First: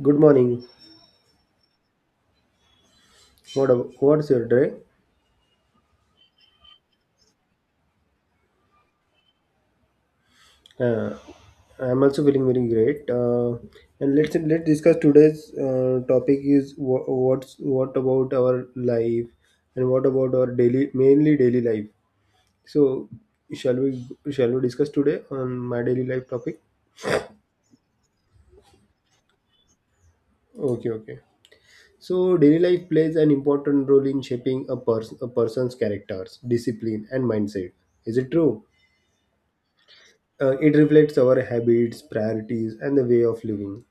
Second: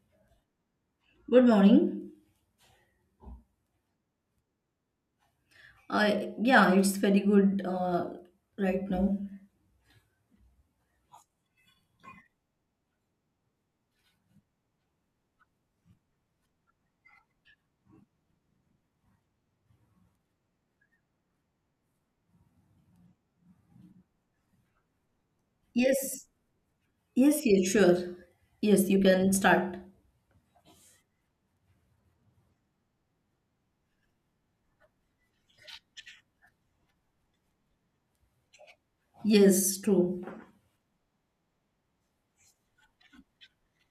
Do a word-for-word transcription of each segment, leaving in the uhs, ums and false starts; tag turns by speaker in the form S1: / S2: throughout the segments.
S1: Good morning.
S2: Good morning.
S1: What a- what's your day?
S2: Uh, yeah, it's very good uh, right now.
S1: Uh, I'm also feeling very great. Uh, and let's let's discuss today's uh, topic is wha- what's what about our life and what about our daily mainly daily life. So shall we shall we discuss today on my daily
S2: Yes,
S1: life topic?
S2: yes, yes, sure. Yes, you can start.
S1: Okay, okay. So daily life plays an important role in shaping a person a person's characters, discipline, and mindset. Is it true?
S2: Yes, true.
S1: Uh, it reflects our habits, priorities, and the way of living.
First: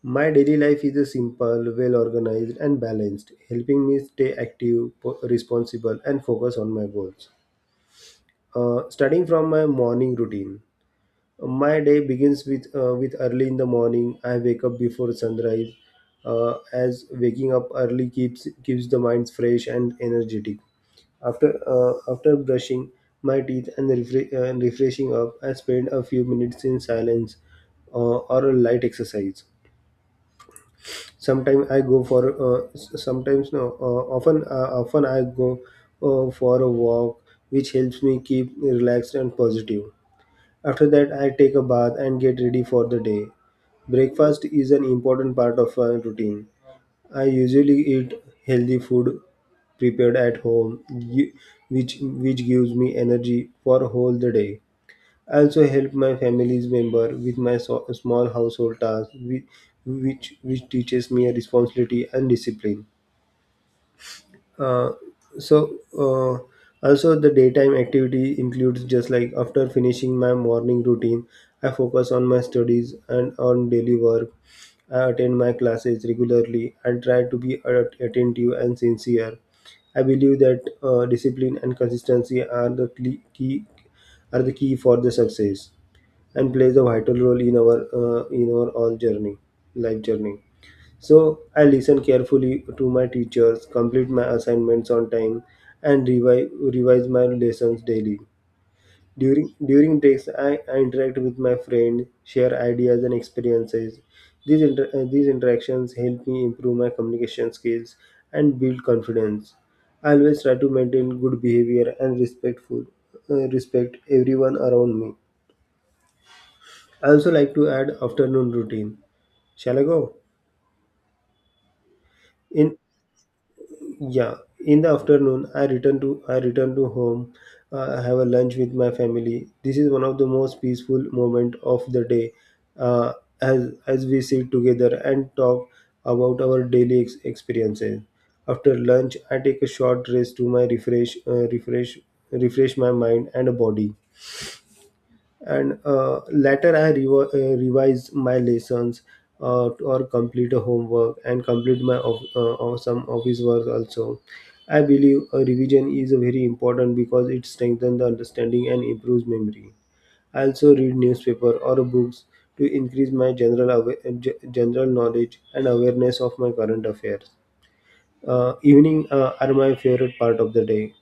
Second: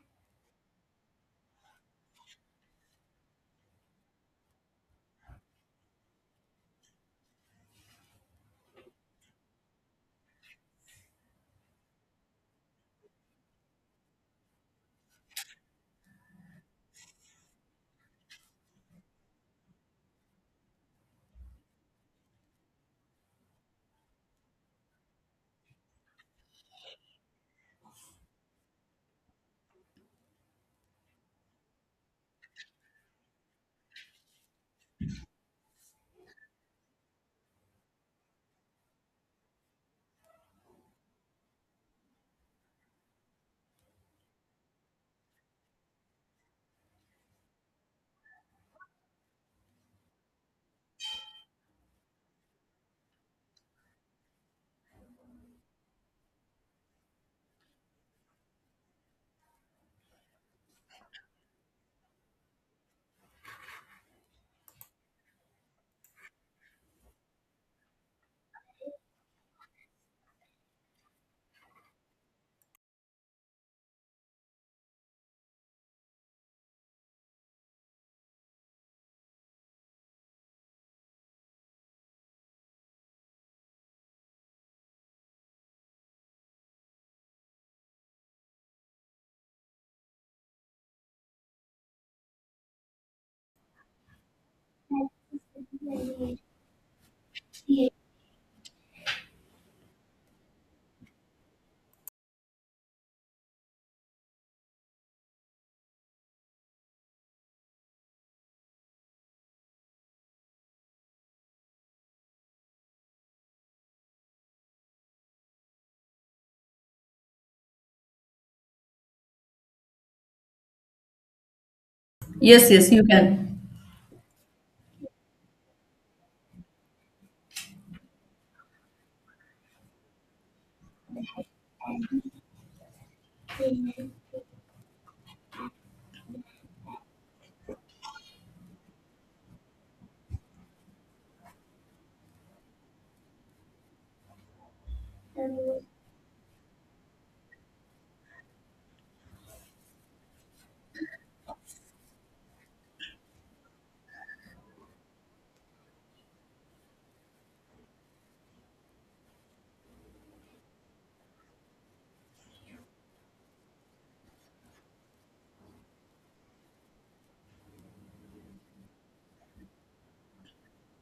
S1: My daily life is a simple, well organized, and balanced, helping me stay active, po- responsible, and focus on my goals. Uh, starting from my morning routine, my day begins with uh, with early in the morning. I wake up before sunrise, uh, as waking up early keeps keeps the mind fresh and energetic. After uh, after brushing my teeth and refre- uh, refreshing up, I spend a few minutes in silence uh, or a light exercise. Sometimes I go for uh, s- sometimes no uh, often uh, often I go uh, for a walk, which helps me keep relaxed and positive. After that, I take a bath and get ready for the day. Breakfast is an important part of my routine. I usually eat healthy food prepared at home, y- which which gives me energy for whole the day. I also help my family's member with my so- small household tasks, which, which which teaches me a responsibility and discipline. Uh, so uh, Also the daytime activity includes just like after finishing my morning routine, I focus on my studies and on daily work. I attend my classes regularly and try to be at- attentive and sincere. I believe that uh, discipline and consistency are the cle- key are the key for the success and plays a vital role in our uh, in our all journey, life journey. So I listened carefully to my teachers, complete my assignments on time, and revise, revise my lessons daily. During during breaks, I, I interact with my friend, share ideas and experiences. These inter- uh, these interactions help me improve my communication skills and build confidence. I always try to maintain good behavior and respectful uh, respect everyone around me. I also like to add afternoon routine. Shall I go?
S2: Yes,
S1: In
S2: yes, you can.
S1: Yeah, in the afternoon, I return to I return to home. Uh, I have a lunch with my family. This is one of the most peaceful moment of the day, uh, as as we sit together and talk about our daily ex- experiences. After lunch, I take a short rest to my refresh uh, refresh refresh my mind and body and uh, later I revi- uh, revised my lessons uh, or complete a homework and complete my of, uh, or some office work also. I believe a revision is very important because it strengthens the understanding and improves memory. I also read newspaper or books to increase my general awa- uh, ge- general knowledge and awareness of my current affairs. Uh, evening uh, are my favorite part of the day.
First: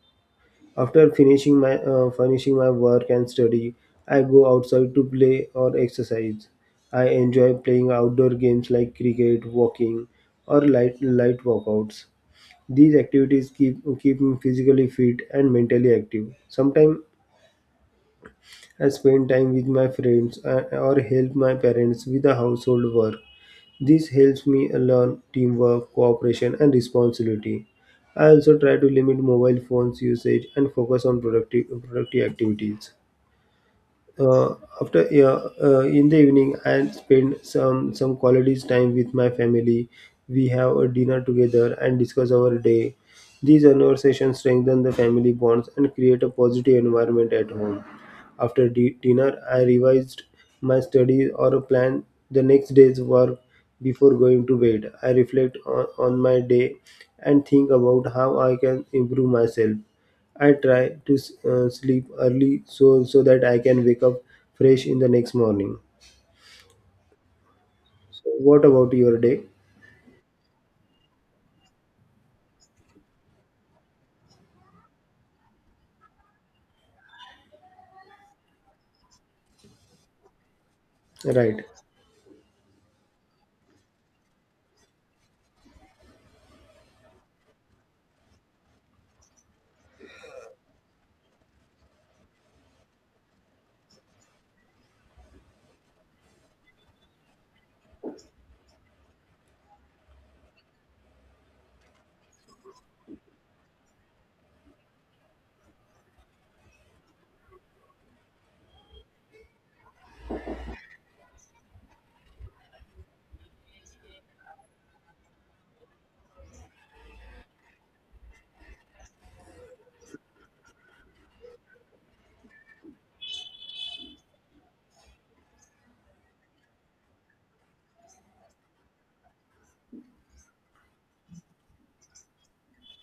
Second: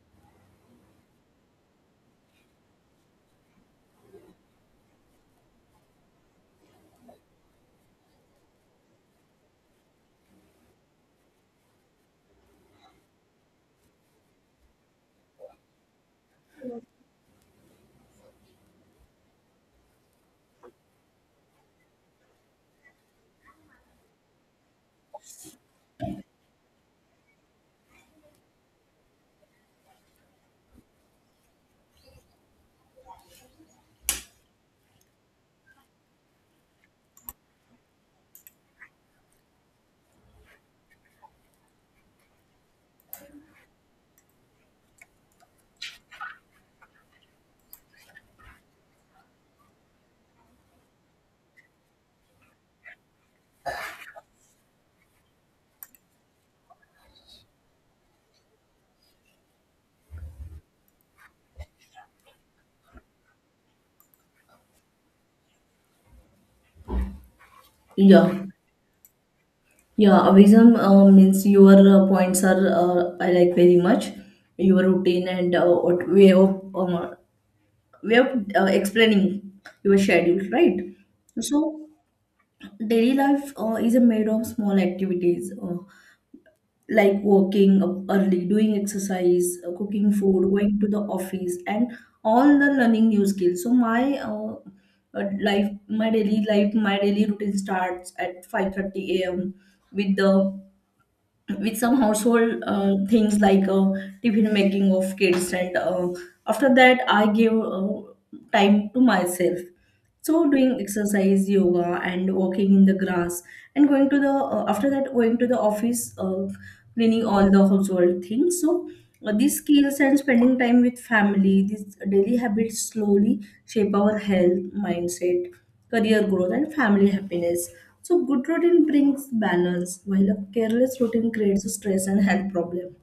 S1: After finishing my uh, finishing my work and study, I go outside to play or exercise. I enjoy playing outdoor games like cricket, walking, or light light workouts. These activities keep keep me physically fit and mentally active. Sometimes I spend time with my friends uh, or help my parents with the household work. This helps me learn teamwork, cooperation, and responsibility. I also try to limit mobile phones usage and focus on productive, productive activities. Uh, after yeah, uh, in the evening I spend some some quality time with my family. We have a dinner together and discuss our day. These conversations strengthen the family bonds and create a positive environment at home. After di- dinner I revised my studies or plan the next day's work. Before going to bed I reflect on, on my day and think about how I can improve myself. I try to uh, sleep early so so that I can wake up fresh in the next morning. So
S2: Yeah,
S1: what about your day?
S2: yeah. Avism uh, means your uh, points are uh, I like very much. Your routine and uh, what way of um, way of uh, explaining your schedule, right?
S1: Right.
S2: So daily life uh, is a made of small activities. Uh, like working up early, doing exercise, uh, cooking food, going to the office, and all the learning new skills. So my uh, uh, life, my daily life, my daily routine starts at five thirty a m with the with some household uh, things like uh, tiffin making of kids, and uh, after that I give uh, time to myself, so doing exercise, yoga, and walking in the grass, and going to the uh, after that going to the office, uh, cleaning all the household things. So uh, these skills and spending time with family, these daily habits slowly shape our health, mindset, career growth, and family happiness. So good routine brings balance, while a careless routine creates stress and health problem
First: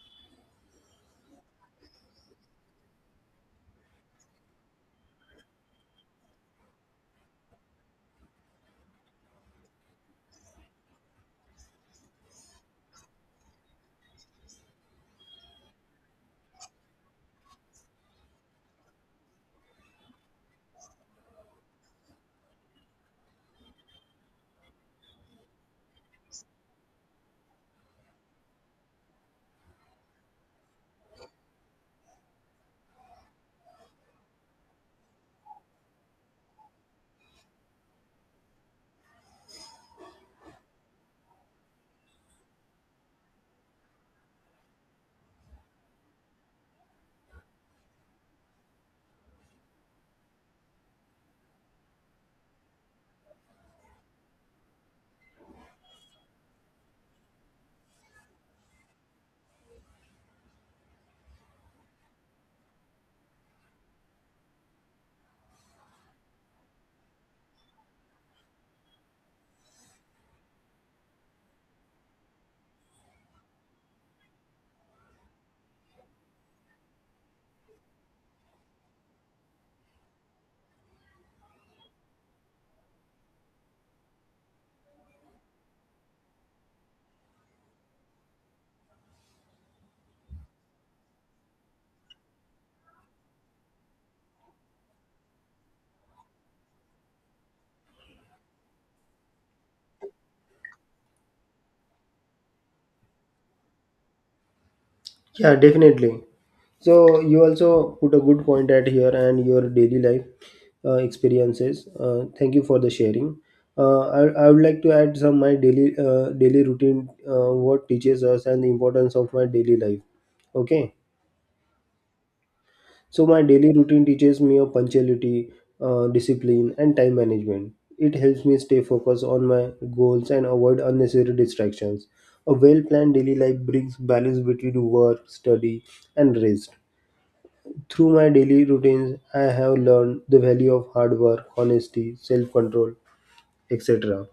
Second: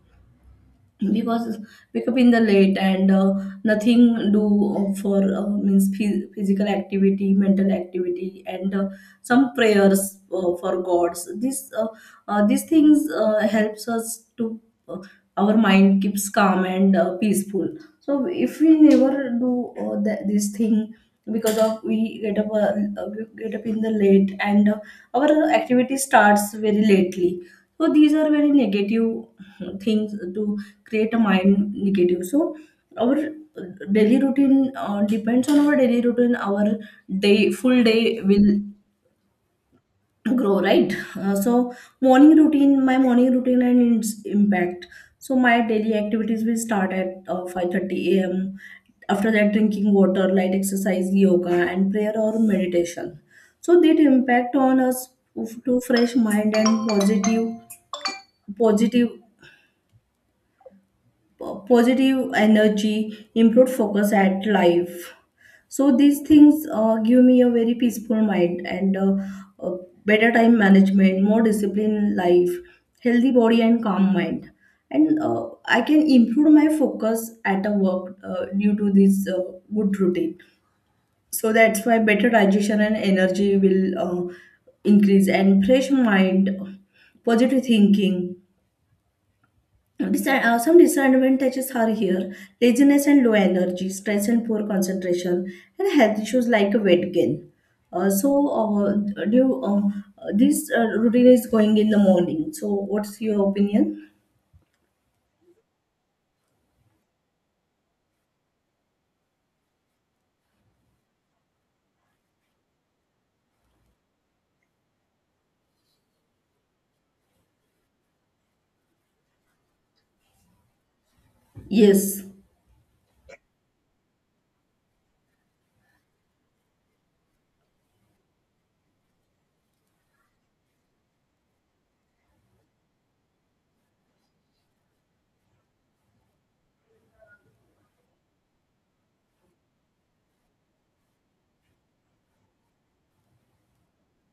S2: because wake up in the late, and uh, nothing do for uh, means phy- physical activity, mental activity, and uh, some prayers uh, for gods. This uh, uh, These things uh, helps us to, uh, our mind keeps calm and uh, peaceful. So if we never do uh, that, this thing, because of we get up, uh, uh, get up in the late, and uh, our activity starts very lately, so these are very negative things to create a mind negative. So our daily routine uh, depends on our daily routine, our day, full day will grow, right? Uh, so morning routine, my morning routine and its impact. So my daily activities will start at uh, five thirty a m, after that drinking water, light exercise, yoga, and prayer or meditation. So that impact on us to fresh mind and positive positive po- positive energy, improved focus at life. So these things uh, give me a very peaceful mind and uh, uh, better time management, more discipline in life, healthy body, and calm mind. And uh, I can improve my focus at a work uh, due to this uh, good routine. So that's why better digestion and energy will uh, increase, and fresh mind, positive thinking. Dis- uh, some disadvantages are here: laziness and low energy, stress and poor concentration, and health issues like weight gain. Uh, so, uh, do you, uh, this uh, routine is going in the morning. So, what's your opinion?
S1: Yeah, definitely. So you also put a good point at here and your daily life uh, experiences. Uh, thank you for the sharing. Uh, I, I would like to add some my daily uh, daily routine uh, what teaches us and the importance of my daily life. Okay.
S2: Yes,
S1: So my daily routine teaches me of punctuality, uh, discipline, and time management. It helps me stay focused on my goals and avoid unnecessary distractions. A well-planned daily life brings balance between work, study, and rest. Through my daily routines, I have learned the value of hard work, honesty, self-control, et cetera.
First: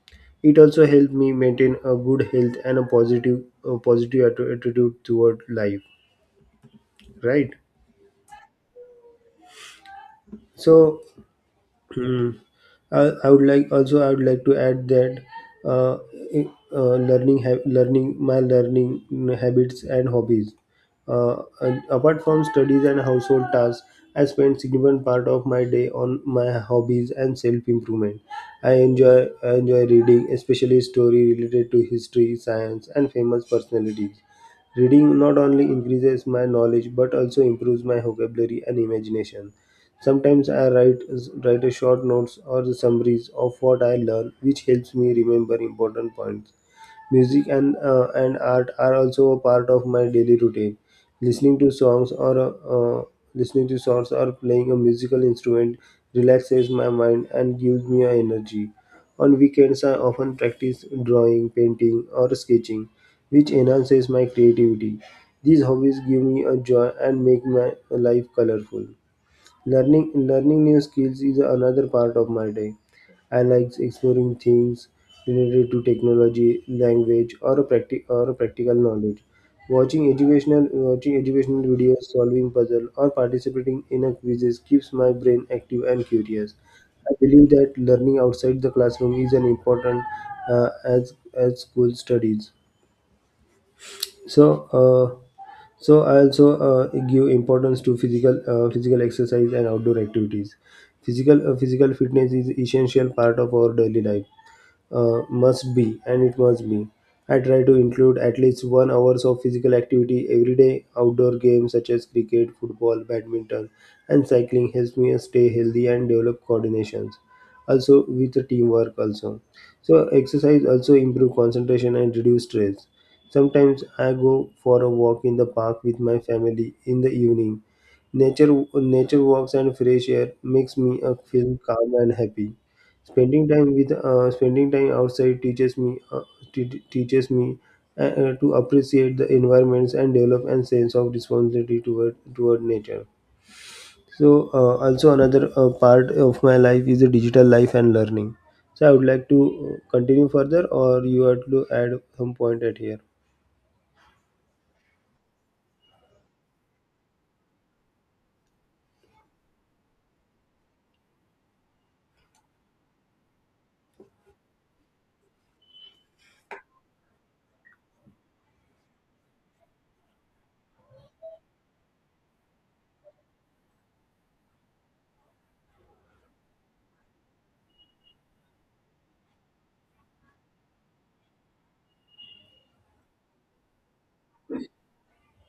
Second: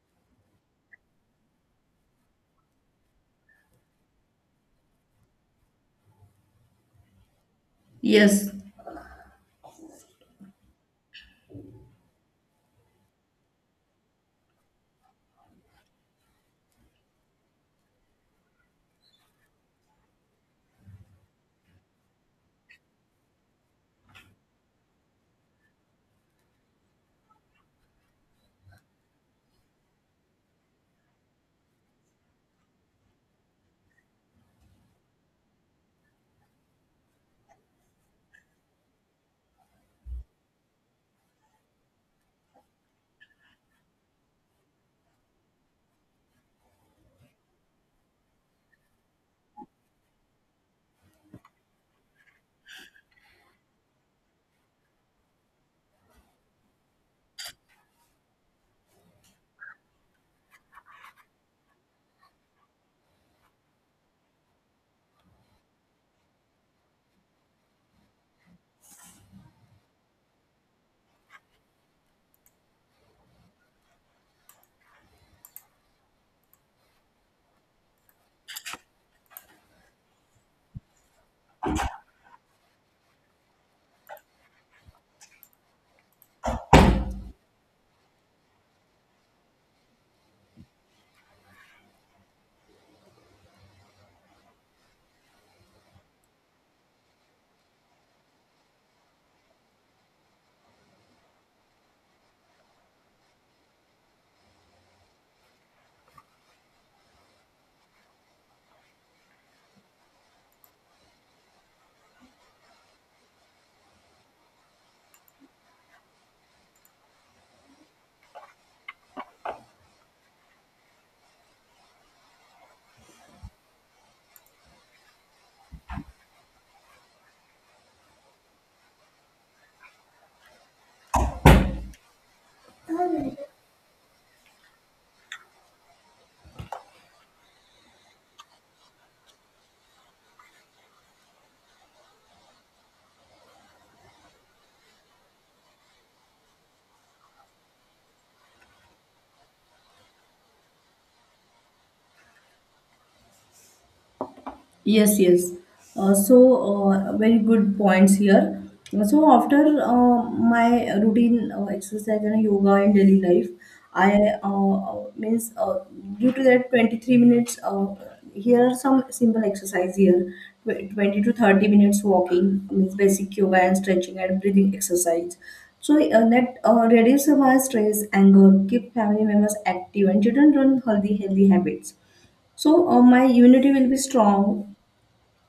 S1: It also helped me maintain a good health and a positive, a positive atti- attitude toward life. Right.
S2: yes.
S1: So uh, i would like also I would like to add that uh, I- uh, learning ha- learning my learning habits and hobbies uh, and apart from studies and household tasks I spend significant part of my day on my hobbies and self improvement. i enjoy I enjoy reading especially story related to history science and famous personalities. Reading not only increases my knowledge but also improves my vocabulary and imagination. Sometimes I write write a short notes or the summaries of what I learn, which helps me remember important points. Music and uh, and art are also a part of my daily routine. Listening to songs or uh, uh, Listening to songs or playing a musical instrument relaxes my mind and gives me energy. On weekends, I often practice drawing, painting, or sketching, which enhances my creativity. These hobbies give me a joy and make my life colorful. Learning learning new skills is another part of my day. I like exploring things related to technology, language, or a practi- or a practical knowledge. Watching educational watching educational videos, solving puzzles, or participating in a quizzes keeps my brain active and curious. I believe that learning outside the classroom is an important uh, as as school studies. So. Uh, so I also uh, give importance to physical uh, physical exercise and outdoor activities. Physical uh, physical fitness is essential part of our daily life, uh, must be and it must be. I try to include at least one hour of physical activity every day. Outdoor games such as cricket, football, badminton, and cycling helps me stay healthy and develop coordinations, also with the teamwork also. So exercise also improve concentration and reduce stress. Sometimes I go for a walk in the park with my family in the evening. Nature nature walks and fresh air makes me uh, feel calm and happy. Spending time with uh, spending time outside teaches me uh, te- teaches me uh, uh, to appreciate the environments and develop a sense of responsibility toward toward nature. So uh, also another uh, part of my life is the digital life and learning. So I would like to uh, continue further, or you had to add some point at here.
S2: Yes, yes. Uh, so, uh, very good points here. So, after uh, my routine, uh, exercise and yoga in daily life, I uh, uh, means uh, due to that twenty-three minutes, uh, here are some simple exercise here: Tw- twenty to thirty minutes walking, means basic yoga and stretching and breathing exercise. So, uh, that uh, reduces my stress, anger, keep family members active, and children learn healthy, healthy habits. So uh, my immunity will be strong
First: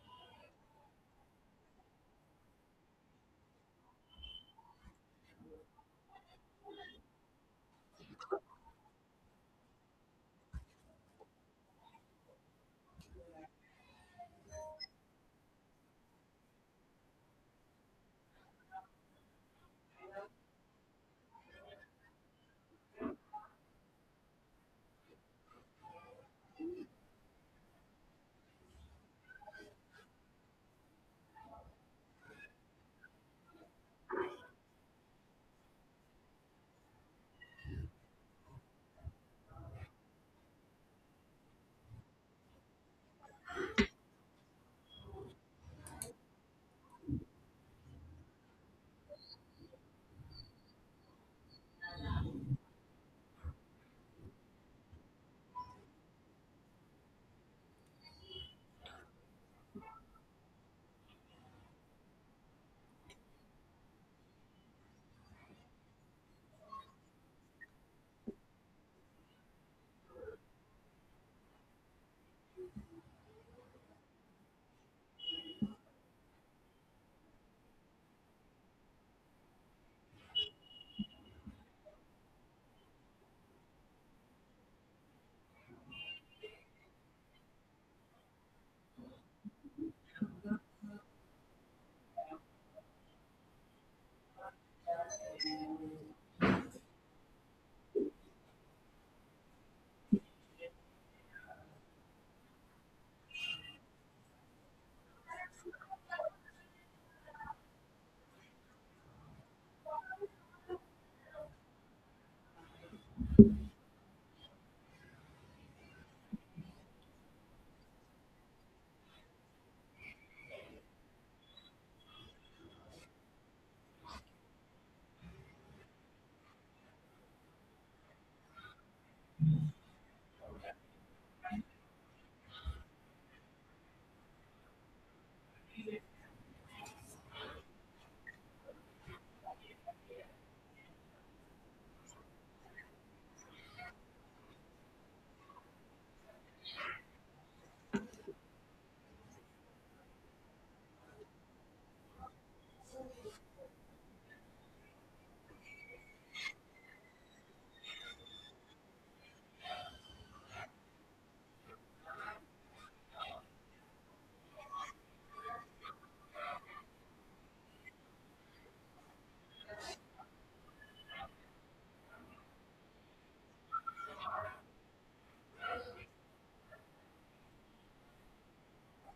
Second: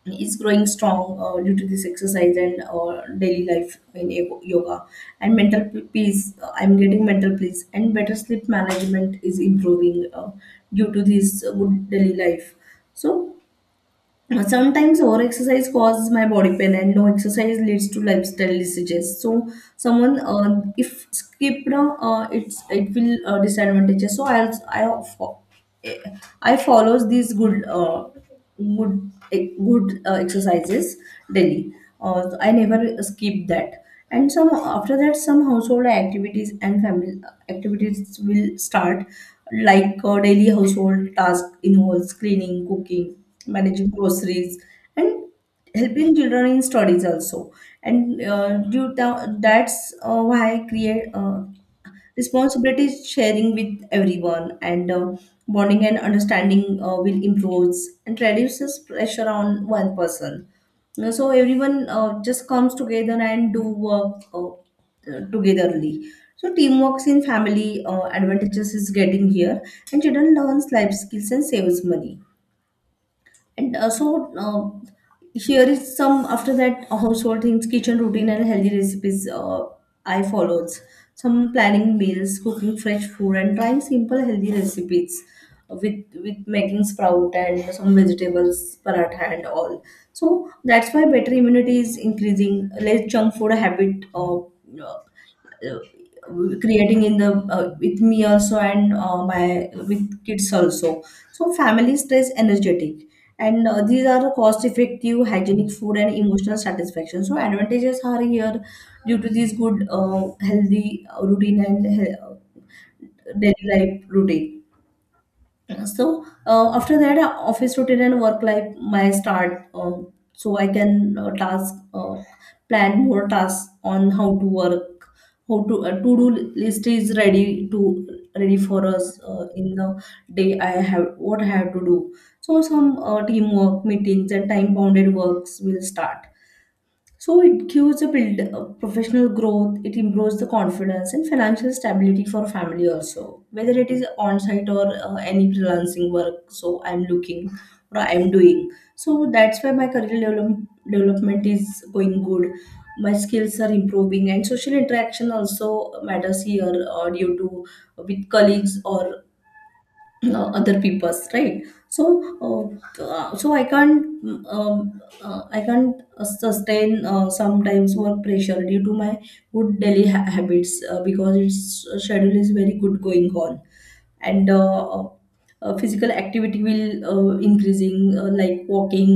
S2: is growing strong uh, due to this exercise and uh, daily life in yo- yoga, and mental p- peace, uh, I'm getting mental peace, and better sleep management is improving uh, due to this uh, good daily life. so uh, Sometimes over exercise causes my body pain, and no exercise leads to lifestyle diseases. So, someone uh, if skipped, uh, it's it will uh, disadvantages. So I I fo- eh, I follows these good uh, good eh, good uh, exercises daily. Uh, I never skip that. And some after that, some household activities and family uh, activities will start, like uh, daily household task involves cleaning, cooking, managing groceries, and helping children in studies also. And uh, due to, that's uh, why I create uh, responsibility is sharing with everyone, and uh, bonding and understanding uh, will improve and reduces pressure on one person. Uh, so everyone uh, just comes together and do work, uh, uh, togetherly. So teamwork in family uh, advantages is getting here, and children learns life skills and saves money. And uh, so um, Here is some after that household things, kitchen routine, and healthy recipes uh, I followed. Some planning meals, cooking fresh food, and trying simple healthy recipes, with with making sprout and some vegetables paratha and all. So that's why better immunity is increasing. Less junk food habit. Uh, uh, uh, Creating in the uh, with me also, and uh, my with kids also. So family stays energetic, and uh, these are cost effective, hygienic food, and emotional satisfaction. So advantages are here due to these good uh, healthy uh, routine and he- daily life routine. Yeah, so uh, after that uh, office routine and work life my start. Um, so I can uh, task uh, plan more tasks on how to work, how to uh, to do list is ready to ready for us uh, in the day, I have what I have to do. So some uh, teamwork meetings and time bounded works will start. So it gives a build uh, professional growth, it improves the confidence and financial stability for family also. Whether it is on-site or uh, any freelancing work, so I'm looking or I'm doing. So that's why my career develop- development is going good. My skills are improving, and social interaction also matters here uh, due to uh, with colleagues or uh, other people's, right? So uh, uh, so I can't mm, um, uh, i can't uh, sustain uh, sometimes work pressure due to my good daily ha- habits, uh, because its uh, schedule is very good going on. And uh, uh, Physical activity will uh, increasing, uh, like walking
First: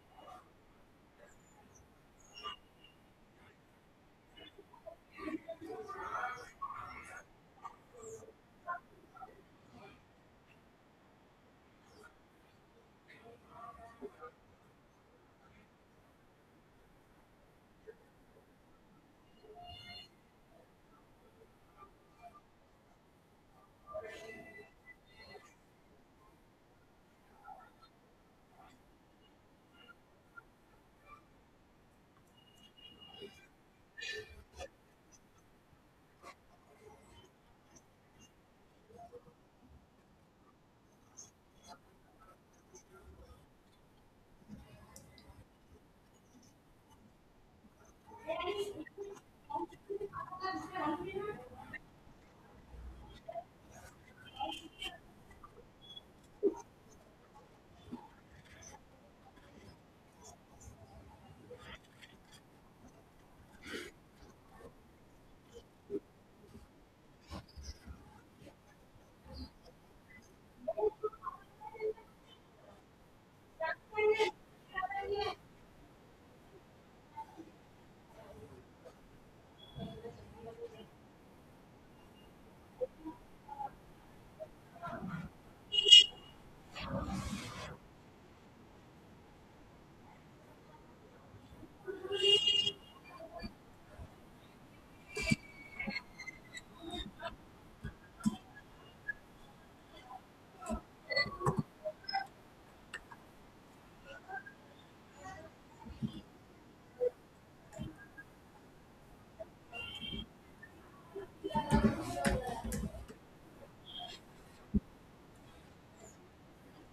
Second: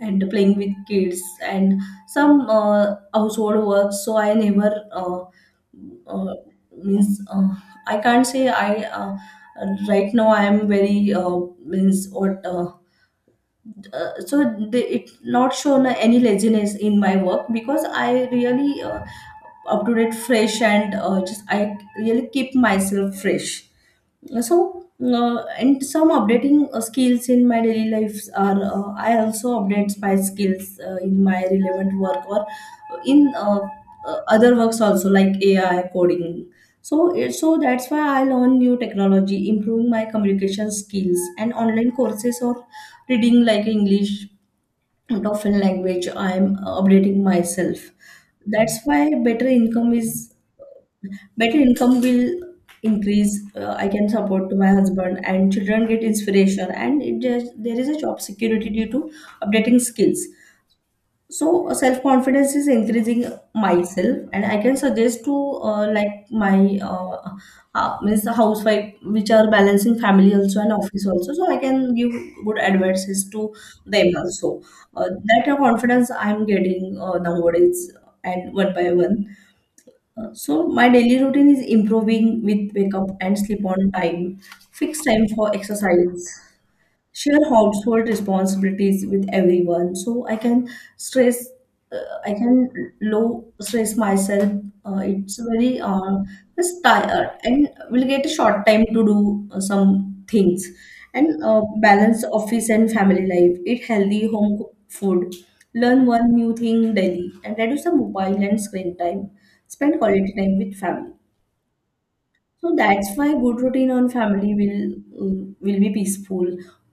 S2: and playing with kids and some uh, household work. So I never uh, uh, means uh, I can't say I uh, right now I am very, uh, means what uh, uh, so they, it not shown any laziness in my work because I really uh, up to date, fresh, and uh, just I really keep myself fresh. So uh, and some updating uh, skills in my daily lives are, uh, I also update my skills uh, in my relevant work or in uh, uh, other works also, like AI coding. So it, so that's why I learn new technology, improving my communication skills and online courses or reading like English, and often language I'm updating myself. That's why better income is better income will increase. uh, I can support to my husband, and children get inspiration, and it just, there is a job security due to updating skills. So uh, self confidence is increasing myself, and I can suggest to uh, like my uh, uh, means the housewife which are balancing family also and office also. So I can give good advices to them also. Uh, that confidence I'm getting uh, nowadays, and one by one. So my daily routine is improving with wake up and sleep on time, fixed time for exercise, share household responsibilities with everyone, so I can stress uh, i can low stress myself. Uh, it's very uh, it's tired, and we'll get a short time to do uh, some things. And uh, balance office and family life, eat healthy home cooked food, learn one new thing daily, and reduce the mobile and screen time, spend quality time with family. So that's why good routine on family will mm, will be peaceful.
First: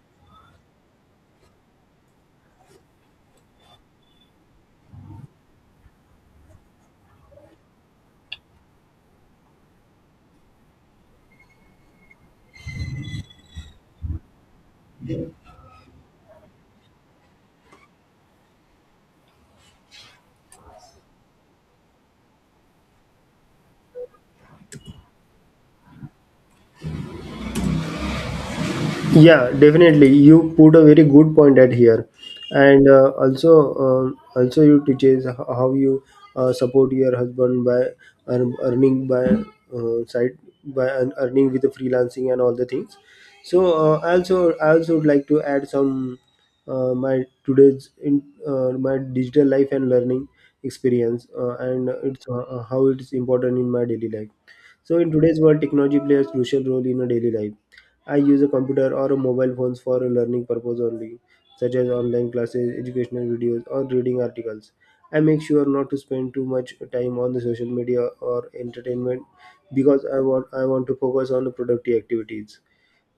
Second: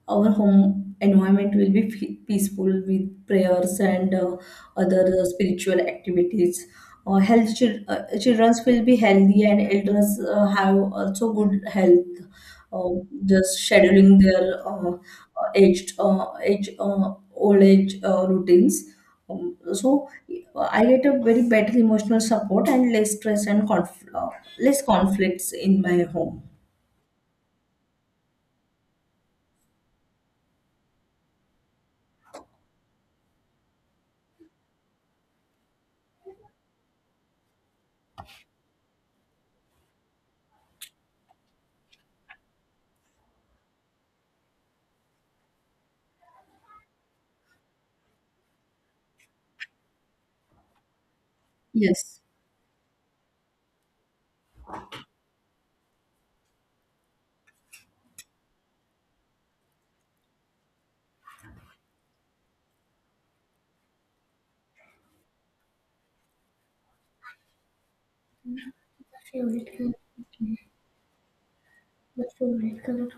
S2: Our home environment will be fe- peaceful with prayers and uh, other uh, spiritual activities. Uh, health chil- uh, childrens will be healthy, and elders uh, have also good health. Uh, just scheduling their uh, uh, aged uh, age uh, old age uh, routines. Um, so I get a very better emotional support, and less stress, and conf- uh, less conflicts in my home.
S1: Yeah, definitely. You put a very good point at here, and uh, also um also you teaches h- how you uh, support your husband by earn, earning by uh, side by earn- earning with the freelancing and all the things. So uh, also I also would like to add some uh, my today's in uh, my digital life and learning experience uh, and
S2: Yes.
S1: it's uh, how it's important in my daily life. So in today's world, technology plays a crucial role in a daily life. I use a computer or a mobile phones for a learning purpose only, such as online classes, educational videos, or reading articles. I make sure not to spend too much time on the social media or entertainment because I want I want to focus on the productive activities.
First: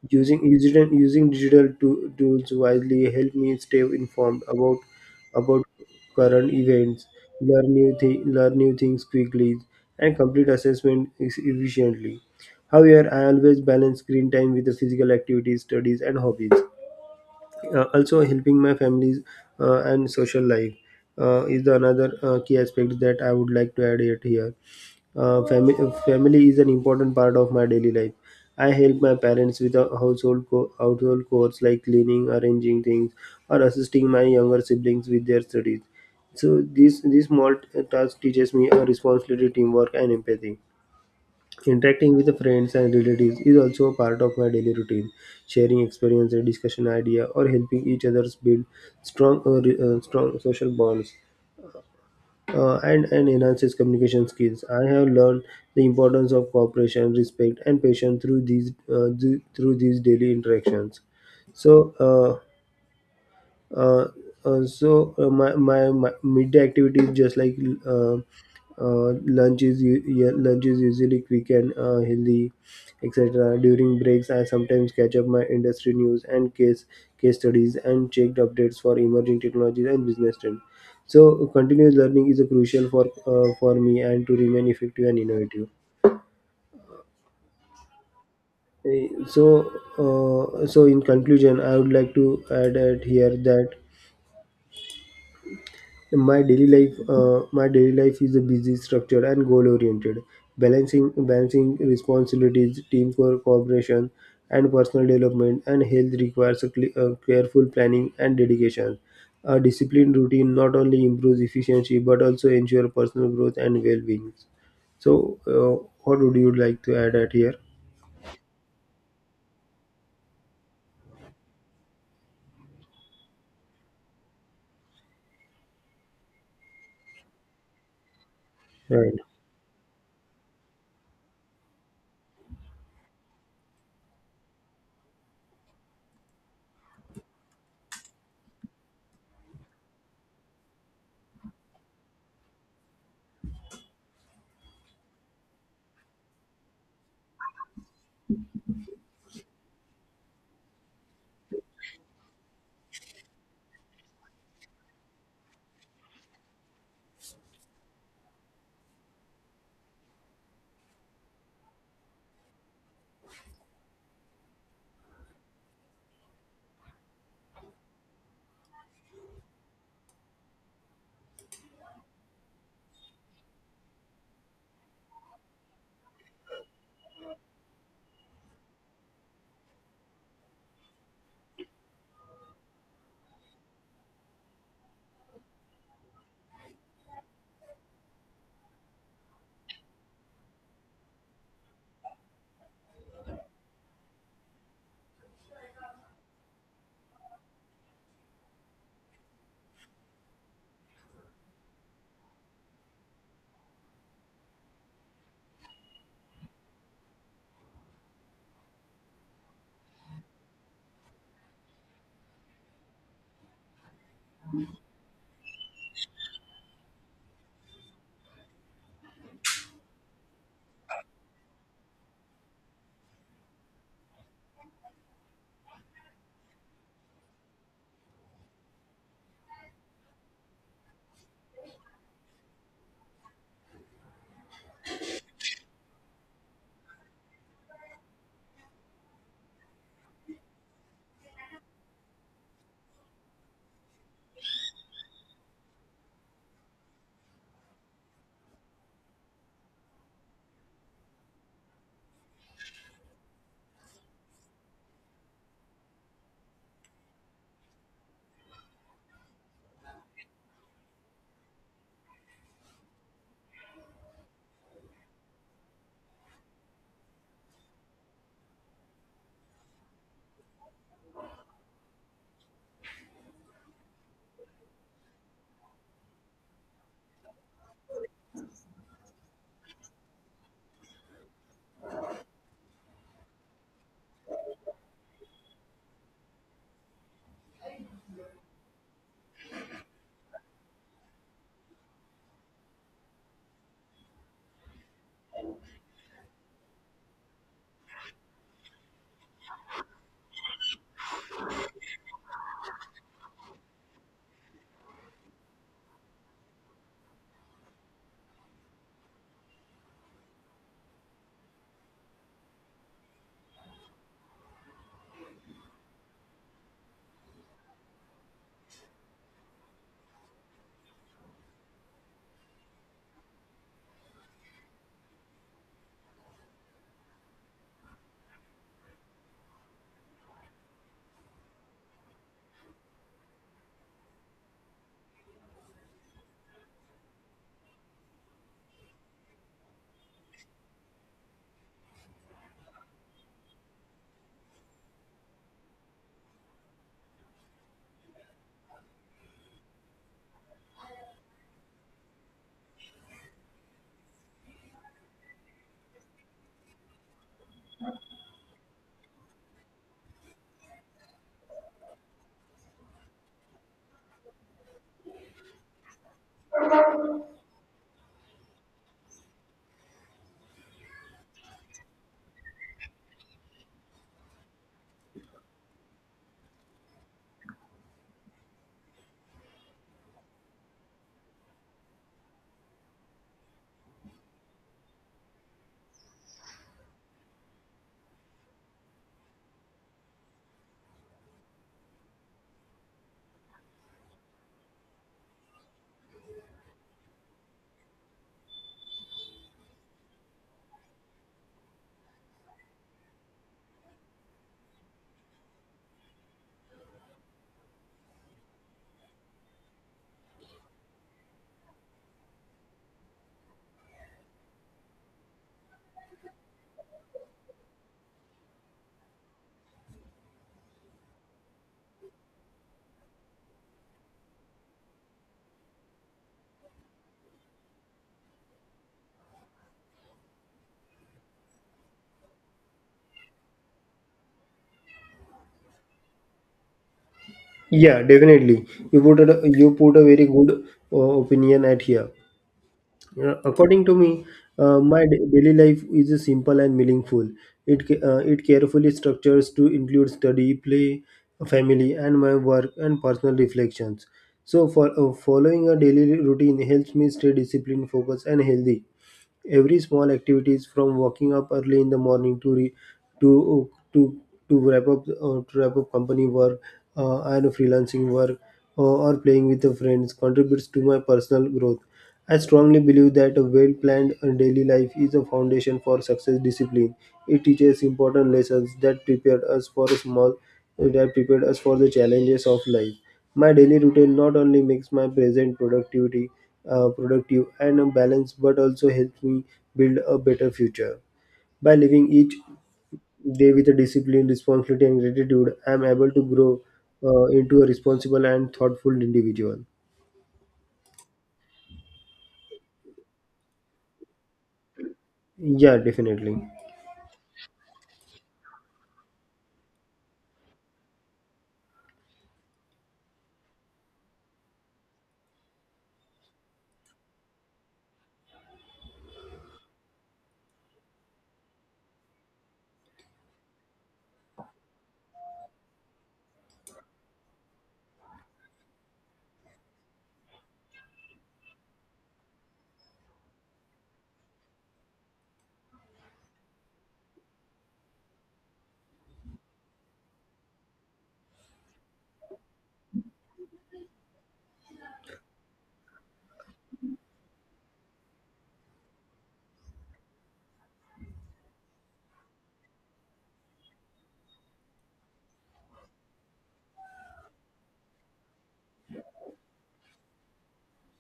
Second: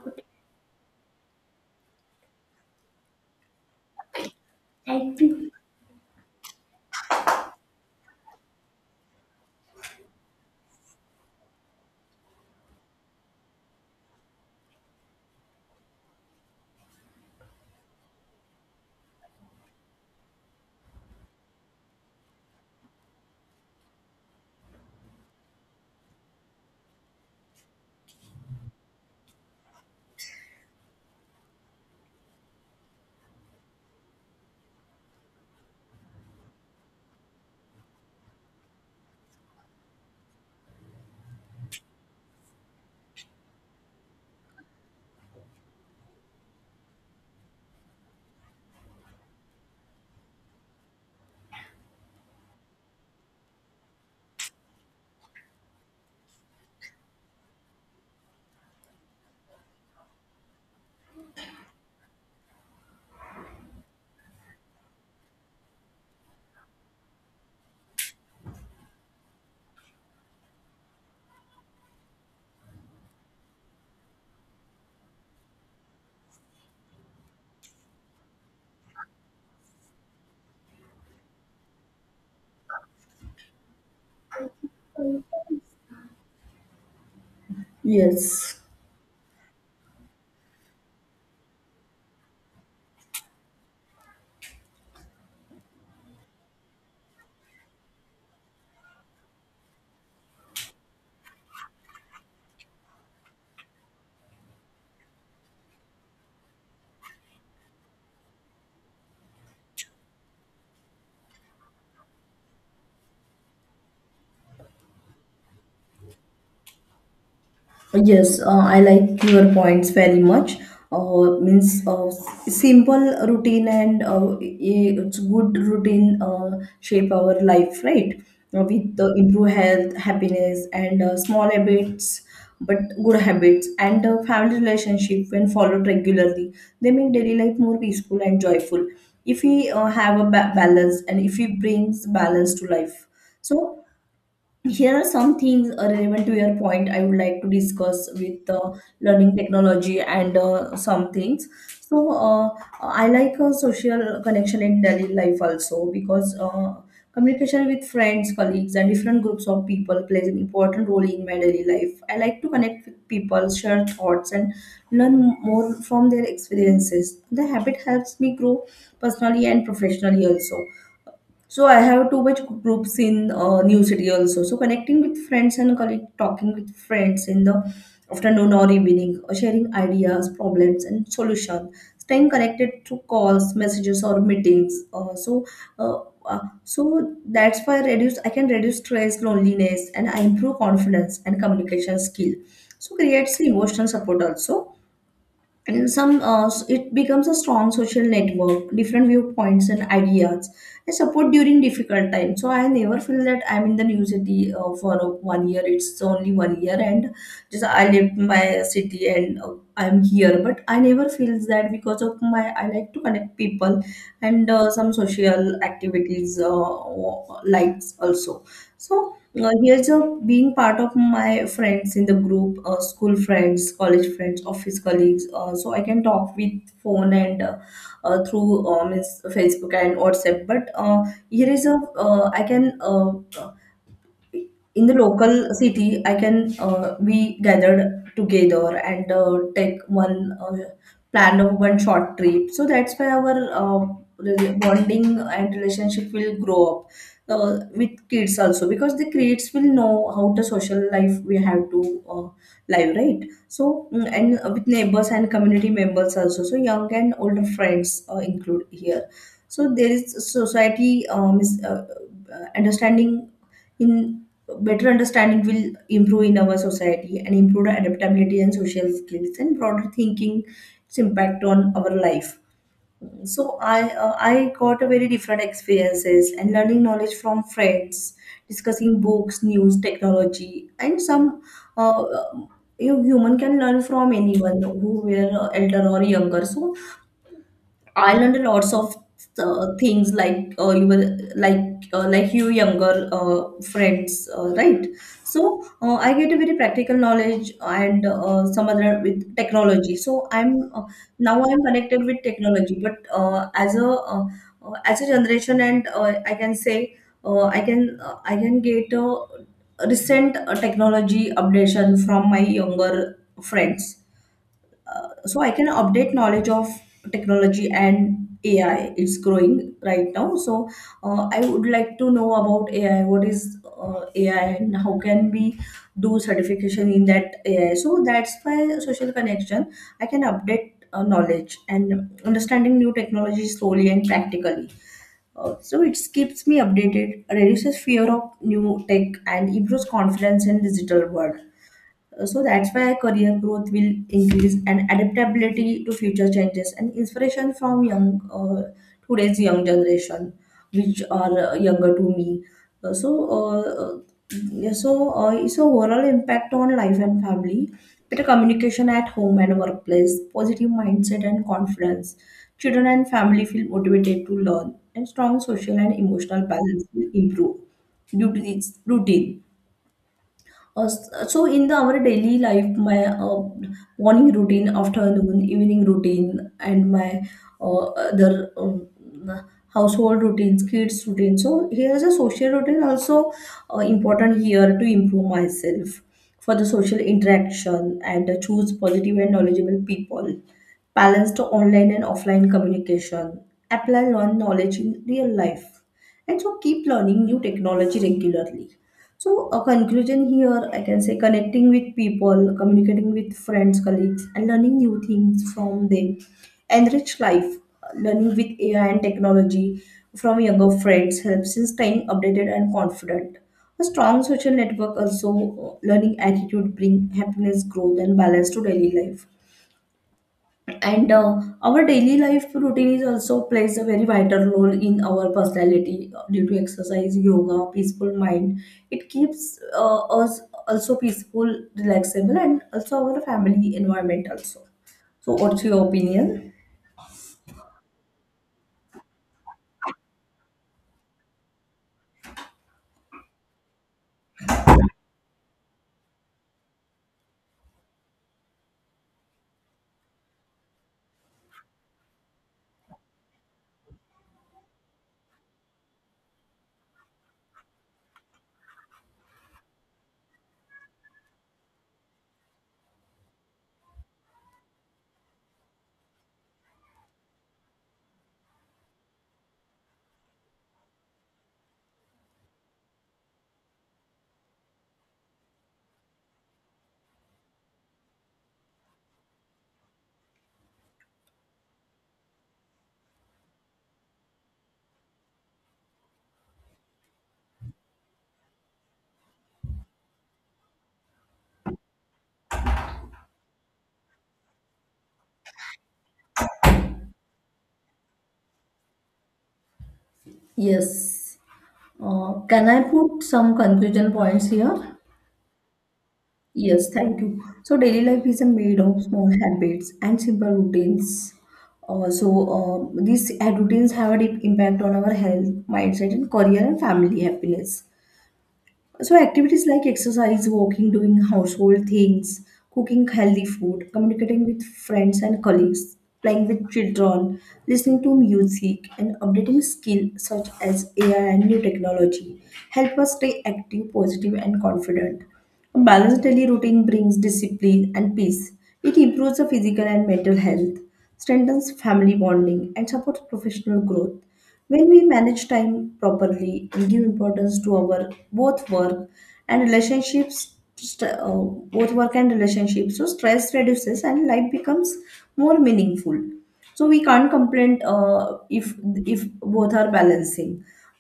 S1: Using using using digital to, tools wisely help me stay informed about about current events, learn new thi- learn new things quickly, and complete assessment ex- efficiently. However, I always balance screen time with the physical activities, studies, and hobbies. Uh, also, helping my families uh, and social life uh, is the another uh, key aspect that I would like to add it here. Uh, family, Family is an important part of my daily life. I help my parents with uh, household co- household chores like cleaning, arranging things, or assisting my younger siblings with their studies. So this this small t- task teaches me a responsibility, teamwork, and empathy. Interacting with the friends and relatives is also a part of my daily routine. Sharing experience, and discussion idea, or helping each other build strong uh, re- uh, strong social bonds uh, and, and enhances communication skills. I have learned the importance of cooperation, respect, and patience through these uh, th- through these daily interactions. So, uh, uh, uh, so uh, my, my my midday activities just like uh, uh, lunch is u- yeah, lunch is usually quick and uh, healthy etc. During breaks I sometimes catch up my industry news and case case studies and checked updates for emerging technologies and business trends. So continuous learning is a crucial for uh, for me and to remain effective and innovative.
S2: Yes,
S1: Eh, so uh, so in conclusion I would like to add at here that my daily life uh, my daily life is a busy structured and goal oriented, balancing balancing responsibilities, teamwork, cooperation, and personal development, and health requires a cle- uh, careful planning and dedication. A disciplined routine not only improves efficiency but also ensures personal growth and well-being. So uh, what would you like to add at here?
S2: yes, uh, I like your points very much. Uh, means uh, s- simple routine, and uh, i- it's good routine uh, shape our life, right? Uh, with uh,
S1: Right.
S2: improve health, happiness, and uh, small habits, but good habits, and uh, family relationship, when followed regularly, they make daily life more peaceful and joyful. If we uh, have a ba balance, and if we brings balance to life, so here are some things uh, relevant to your point I would like to discuss with uh, learning technology and uh, some things. So, uh, I like uh, social connection in daily life also because uh, communication with friends, colleagues, and different groups of people plays an important role in my daily life. I like to connect with people, share thoughts, and learn more from their experiences. The habit helps me grow personally and professionally also. So I have too much groups in uh, new city also. So connecting with friends and colleagues, talking with friends in the afternoon or evening, or sharing ideas, problems, and solution. Staying connected through calls, messages, or meetings. Uh, so, uh, uh, so that's why reduce. I can reduce stress, loneliness, and I improve confidence and communication skill. So creates emotional support also and some uh, it becomes a strong social network, different viewpoints and ideas and support during difficult times. So I never feel that I'm in the new city uh, for uh, one year. It's only one year and just I left my city and uh, I'm here, but I never feel that because of my, I like to connect people and uh, some social activities uh, likes also. So uh, here's a being part of my friends in the group, uh, school friends, college friends, office colleagues. Uh, so I can talk with phone and uh, uh, through um, is Facebook and WhatsApp. But uh, here is a, uh, I can, uh, in the local city I can, uh, we gathered together and uh, take one, uh, plan of one short trip. So that's why our, uh, re- bonding and relationship will grow up uh, with kids also, because the kids will know how the social life we have to uh, live, right? So mm, and with neighbors and community members also, so young and older friends uh, include here. So there is society, um, is, uh, uh, understanding in, better understanding will improve in our society and improve the adaptability and social skills and broader thinking, its impact on our life. So I uh, I got a very different experiences and learning knowledge from friends, discussing books, news, technology, and some uh, you human can learn from anyone who were elder or younger. So I learned a lots of uh, things like, uh, you were like uh, like you younger uh, friends, uh, right? So uh, I get a very practical knowledge and uh, some other with technology. So I'm uh, now I'm connected with technology, but uh, as a uh, uh, as a generation, and uh, I can say, uh, I can uh, I can get a recent uh, technology updation from my younger friends, uh, so I can update knowledge of technology and A I. It's growing right now. So uh, I would like to know about A I. What is uh, A I, and how can we do certification in that A I? So that's why social connection, I can update uh, knowledge and understanding new technology slowly and practically. Uh, so it keeps me updated, reduces fear of new tech, and improves confidence in digital world. Uh, So that's why career growth will increase and adaptability to future changes and inspiration from young, uh, today's young generation, which are uh, younger to me. Uh, so uh, yeah, so uh, its a overall impact on life and family, better communication at home and workplace, positive mindset and confidence. Children and family feel motivated to learn, and strong social and emotional balance will improve due to its routine. Uh, so in the our daily life, my uh, morning routine, afternoon, evening routine, and my uh, other um, household routines, kids routine. So here is a social routine also, uh, important here to improve myself for the social interaction, and choose positive and knowledgeable people, balance the online and offline communication, apply learned knowledge in real life, and so keep learning new technology regularly. So, a conclusion here, I can say connecting with people, communicating with friends, colleagues, and learning new things from them. Enrich life, learning with A I and technology from younger friends helps in staying updated and confident. A strong social network also, uh, learning attitude bring happiness, growth, and balance to daily life. And uh, our daily life routine is also plays a very vital role in our personality uh, due to exercise, yoga, peaceful mind, it keeps uh, us also peaceful, relaxable, and also our family environment also. So what's your opinion?
S1: Yeah, definitely. You put a, you put a very good uh, opinion at here. Uh, According to me, uh, my da- daily life is simple and meaningful. It ca- uh, it carefully structures to include study, play, family, and my work and personal reflections. So, for uh, following a daily routine helps me stay disciplined, focused, and healthy. Every small activities from waking up early in the morning to re, to to to wrap up uh, to wrap up company work uh, and freelancing work, uh, or playing with the friends contributes to my personal growth. I strongly believe that a well-planned uh, daily life is a foundation for success discipline. It teaches important lessons that prepared us for a small that prepared us for the challenges of life. My daily routine not only makes my present productivity uh, productive and a balance, but also helps me build a better future. By living each day with a discipline, responsibility, and gratitude, I am able to grow uh, into a responsible and thoughtful individual.
S2: Yes, uh, can I put some conclusion points here?
S1: Yeah, definitely.
S2: Yes, thank you. So daily life is a made of small habits and simple routines. Uh, so uh, these uh, routines have a deep impact on our health, mindset, and career and family happiness. So activities like exercise, walking, doing household things, cooking healthy food, communicating with friends and colleagues, playing with children, listening to music, and updating skills such as A I and new technology help us stay active, positive, and confident. A balanced daily routine brings discipline and peace. It improves the physical and mental health, strengthens family bonding, and supports professional growth. When we manage time properly and give importance to our both work and relationships, st- uh, both work and relationships, so stress reduces and life becomes more meaningful. So we can't complain uh, if if both are balancing.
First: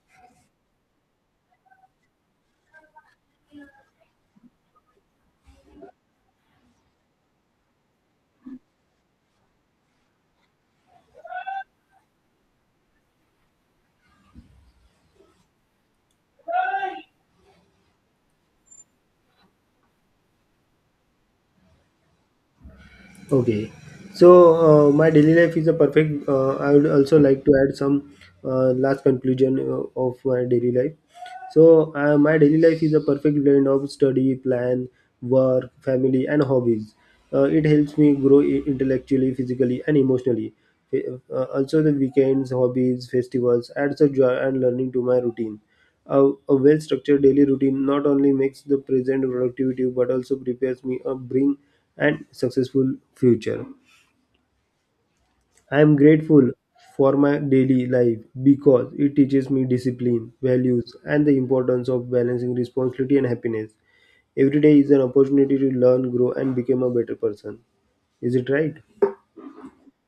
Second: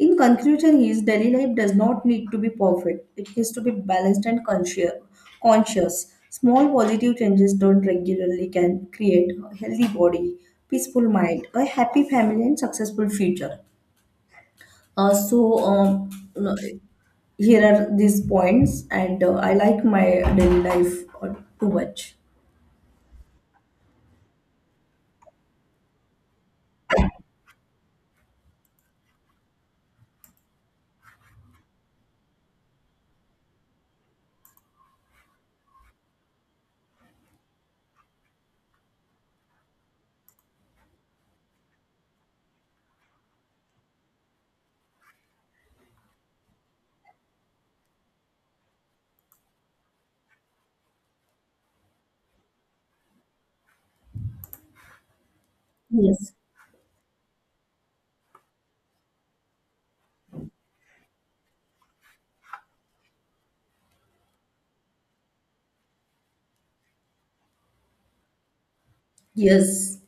S2: In conclusion, his daily life does not need to be perfect. It needs to be balanced and conscious. Conscious. Small positive changes done regularly can create a healthy body, peaceful mind, a happy family, and successful future. Uh, so um, no- here are these points, and uh, I like my daily life uh, too much.
S1: Okay. So, uh, my daily life is a perfect. Uh, I would also like to add some uh, last conclusion uh, of my daily life. So, uh, my daily life is a perfect blend of study, plan, work, family, and hobbies. Uh, it helps me grow i- intellectually, physically, and emotionally. Uh, also, the weekends, hobbies, festivals adds a joy and learning to my routine. A, a well structured daily routine not only makes the present productivity but also prepares me a bring and successful future. I am
S2: Yes.
S1: grateful for my daily life because it teaches me discipline, values, and the importance of balancing responsibility and happiness. Every day is an opportunity to learn, grow, and become a better person. Is it right?
S2: Yes.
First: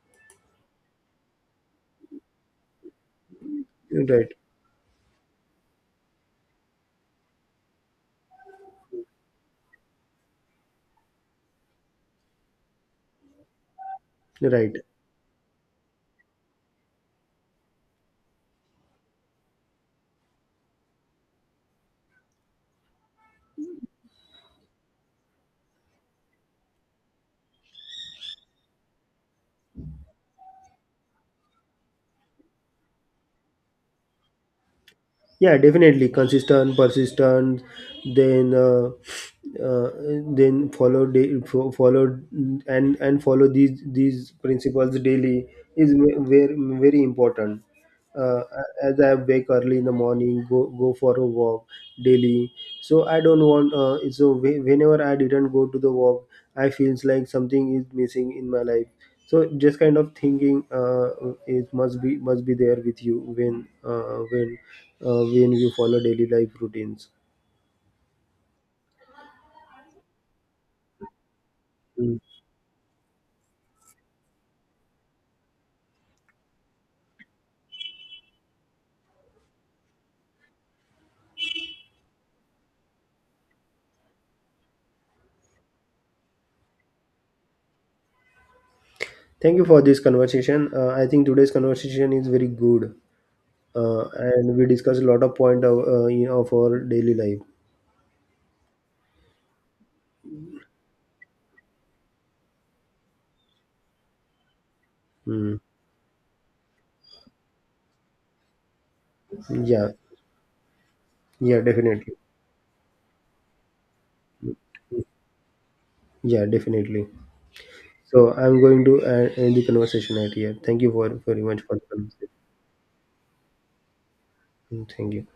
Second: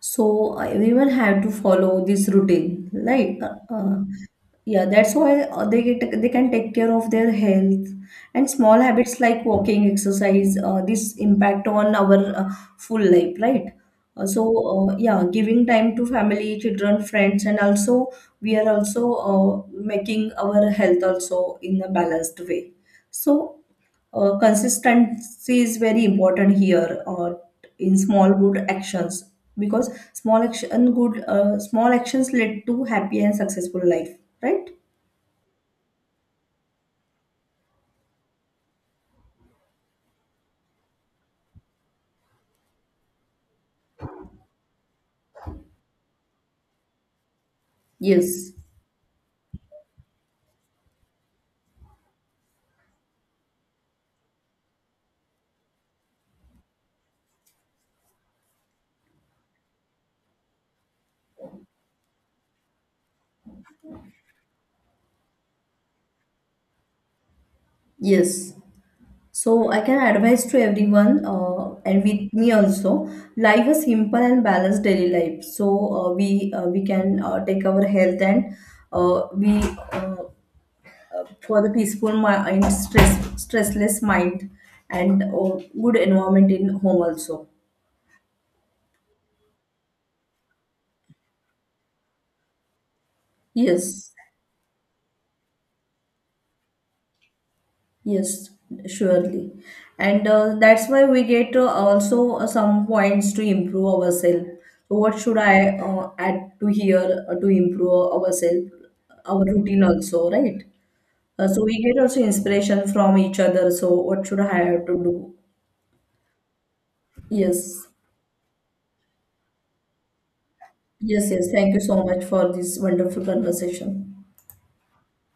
S2: So uh, everyone had to follow this routine, right? Uh, uh,
S1: Right.
S2: yeah, that's why uh, they get, they can take care of their health and small habits like walking, exercise. Uh, this impact on our uh, full life, right? Uh, so
S1: Right.
S2: uh, yeah, giving time to family, children, friends, and also we are also uh, making our health also in a balanced way. So uh, consistency is very important here, uh, in small good actions, because small action good uh, small actions lead to happy and successful life, right?
S1: Yeah, definitely. Consistent, persistent, then uh, uh, then follow da- fo- follow and and follow these these principles daily is ve- very very important. uh,
S2: Yes.
S1: as I wake early in the morning, go go for a walk daily. So I don't want, uh, so whe- whenever I didn't go to the walk, I feels like something is missing in my life. So just kind of thinking, uh, it must be must be there with you when uh, when uh, when you follow daily life routines.
S2: Yes. So I can advise to everyone, uh, and
S1: Mm.
S2: with me also, live a simple and balanced daily life. So uh, we uh, we can, uh, take our health and, uh, we uh, for the peaceful mind, stress, stressless mind, and oh, good environment in home also.
S1: Thank you for this conversation. uh, I think today's conversation is very good, uh,
S2: Yes,
S1: and we discuss a lot of point of, uh, you know, of our daily life.
S2: yes, surely, and uh, that's why we get, uh, also uh, some points to improve ourselves. So what should
S1: Mm.
S2: I uh, add to here uh, to improve ourselves, our routine
S1: Yeah.
S2: also, right? Uh,
S1: Yeah,
S2: so we get
S1: definitely.
S2: also inspiration from each other. So what should I have to do?
S1: Yeah, definitely.
S2: Yes,
S1: So I'm going to uh, end the conversation right here. Thank you for
S2: yes,
S1: very
S2: yes.
S1: much for
S2: Thank you
S1: the
S2: so much
S1: conversation.
S2: for this wonderful conversation.
S1: Mm, thank you.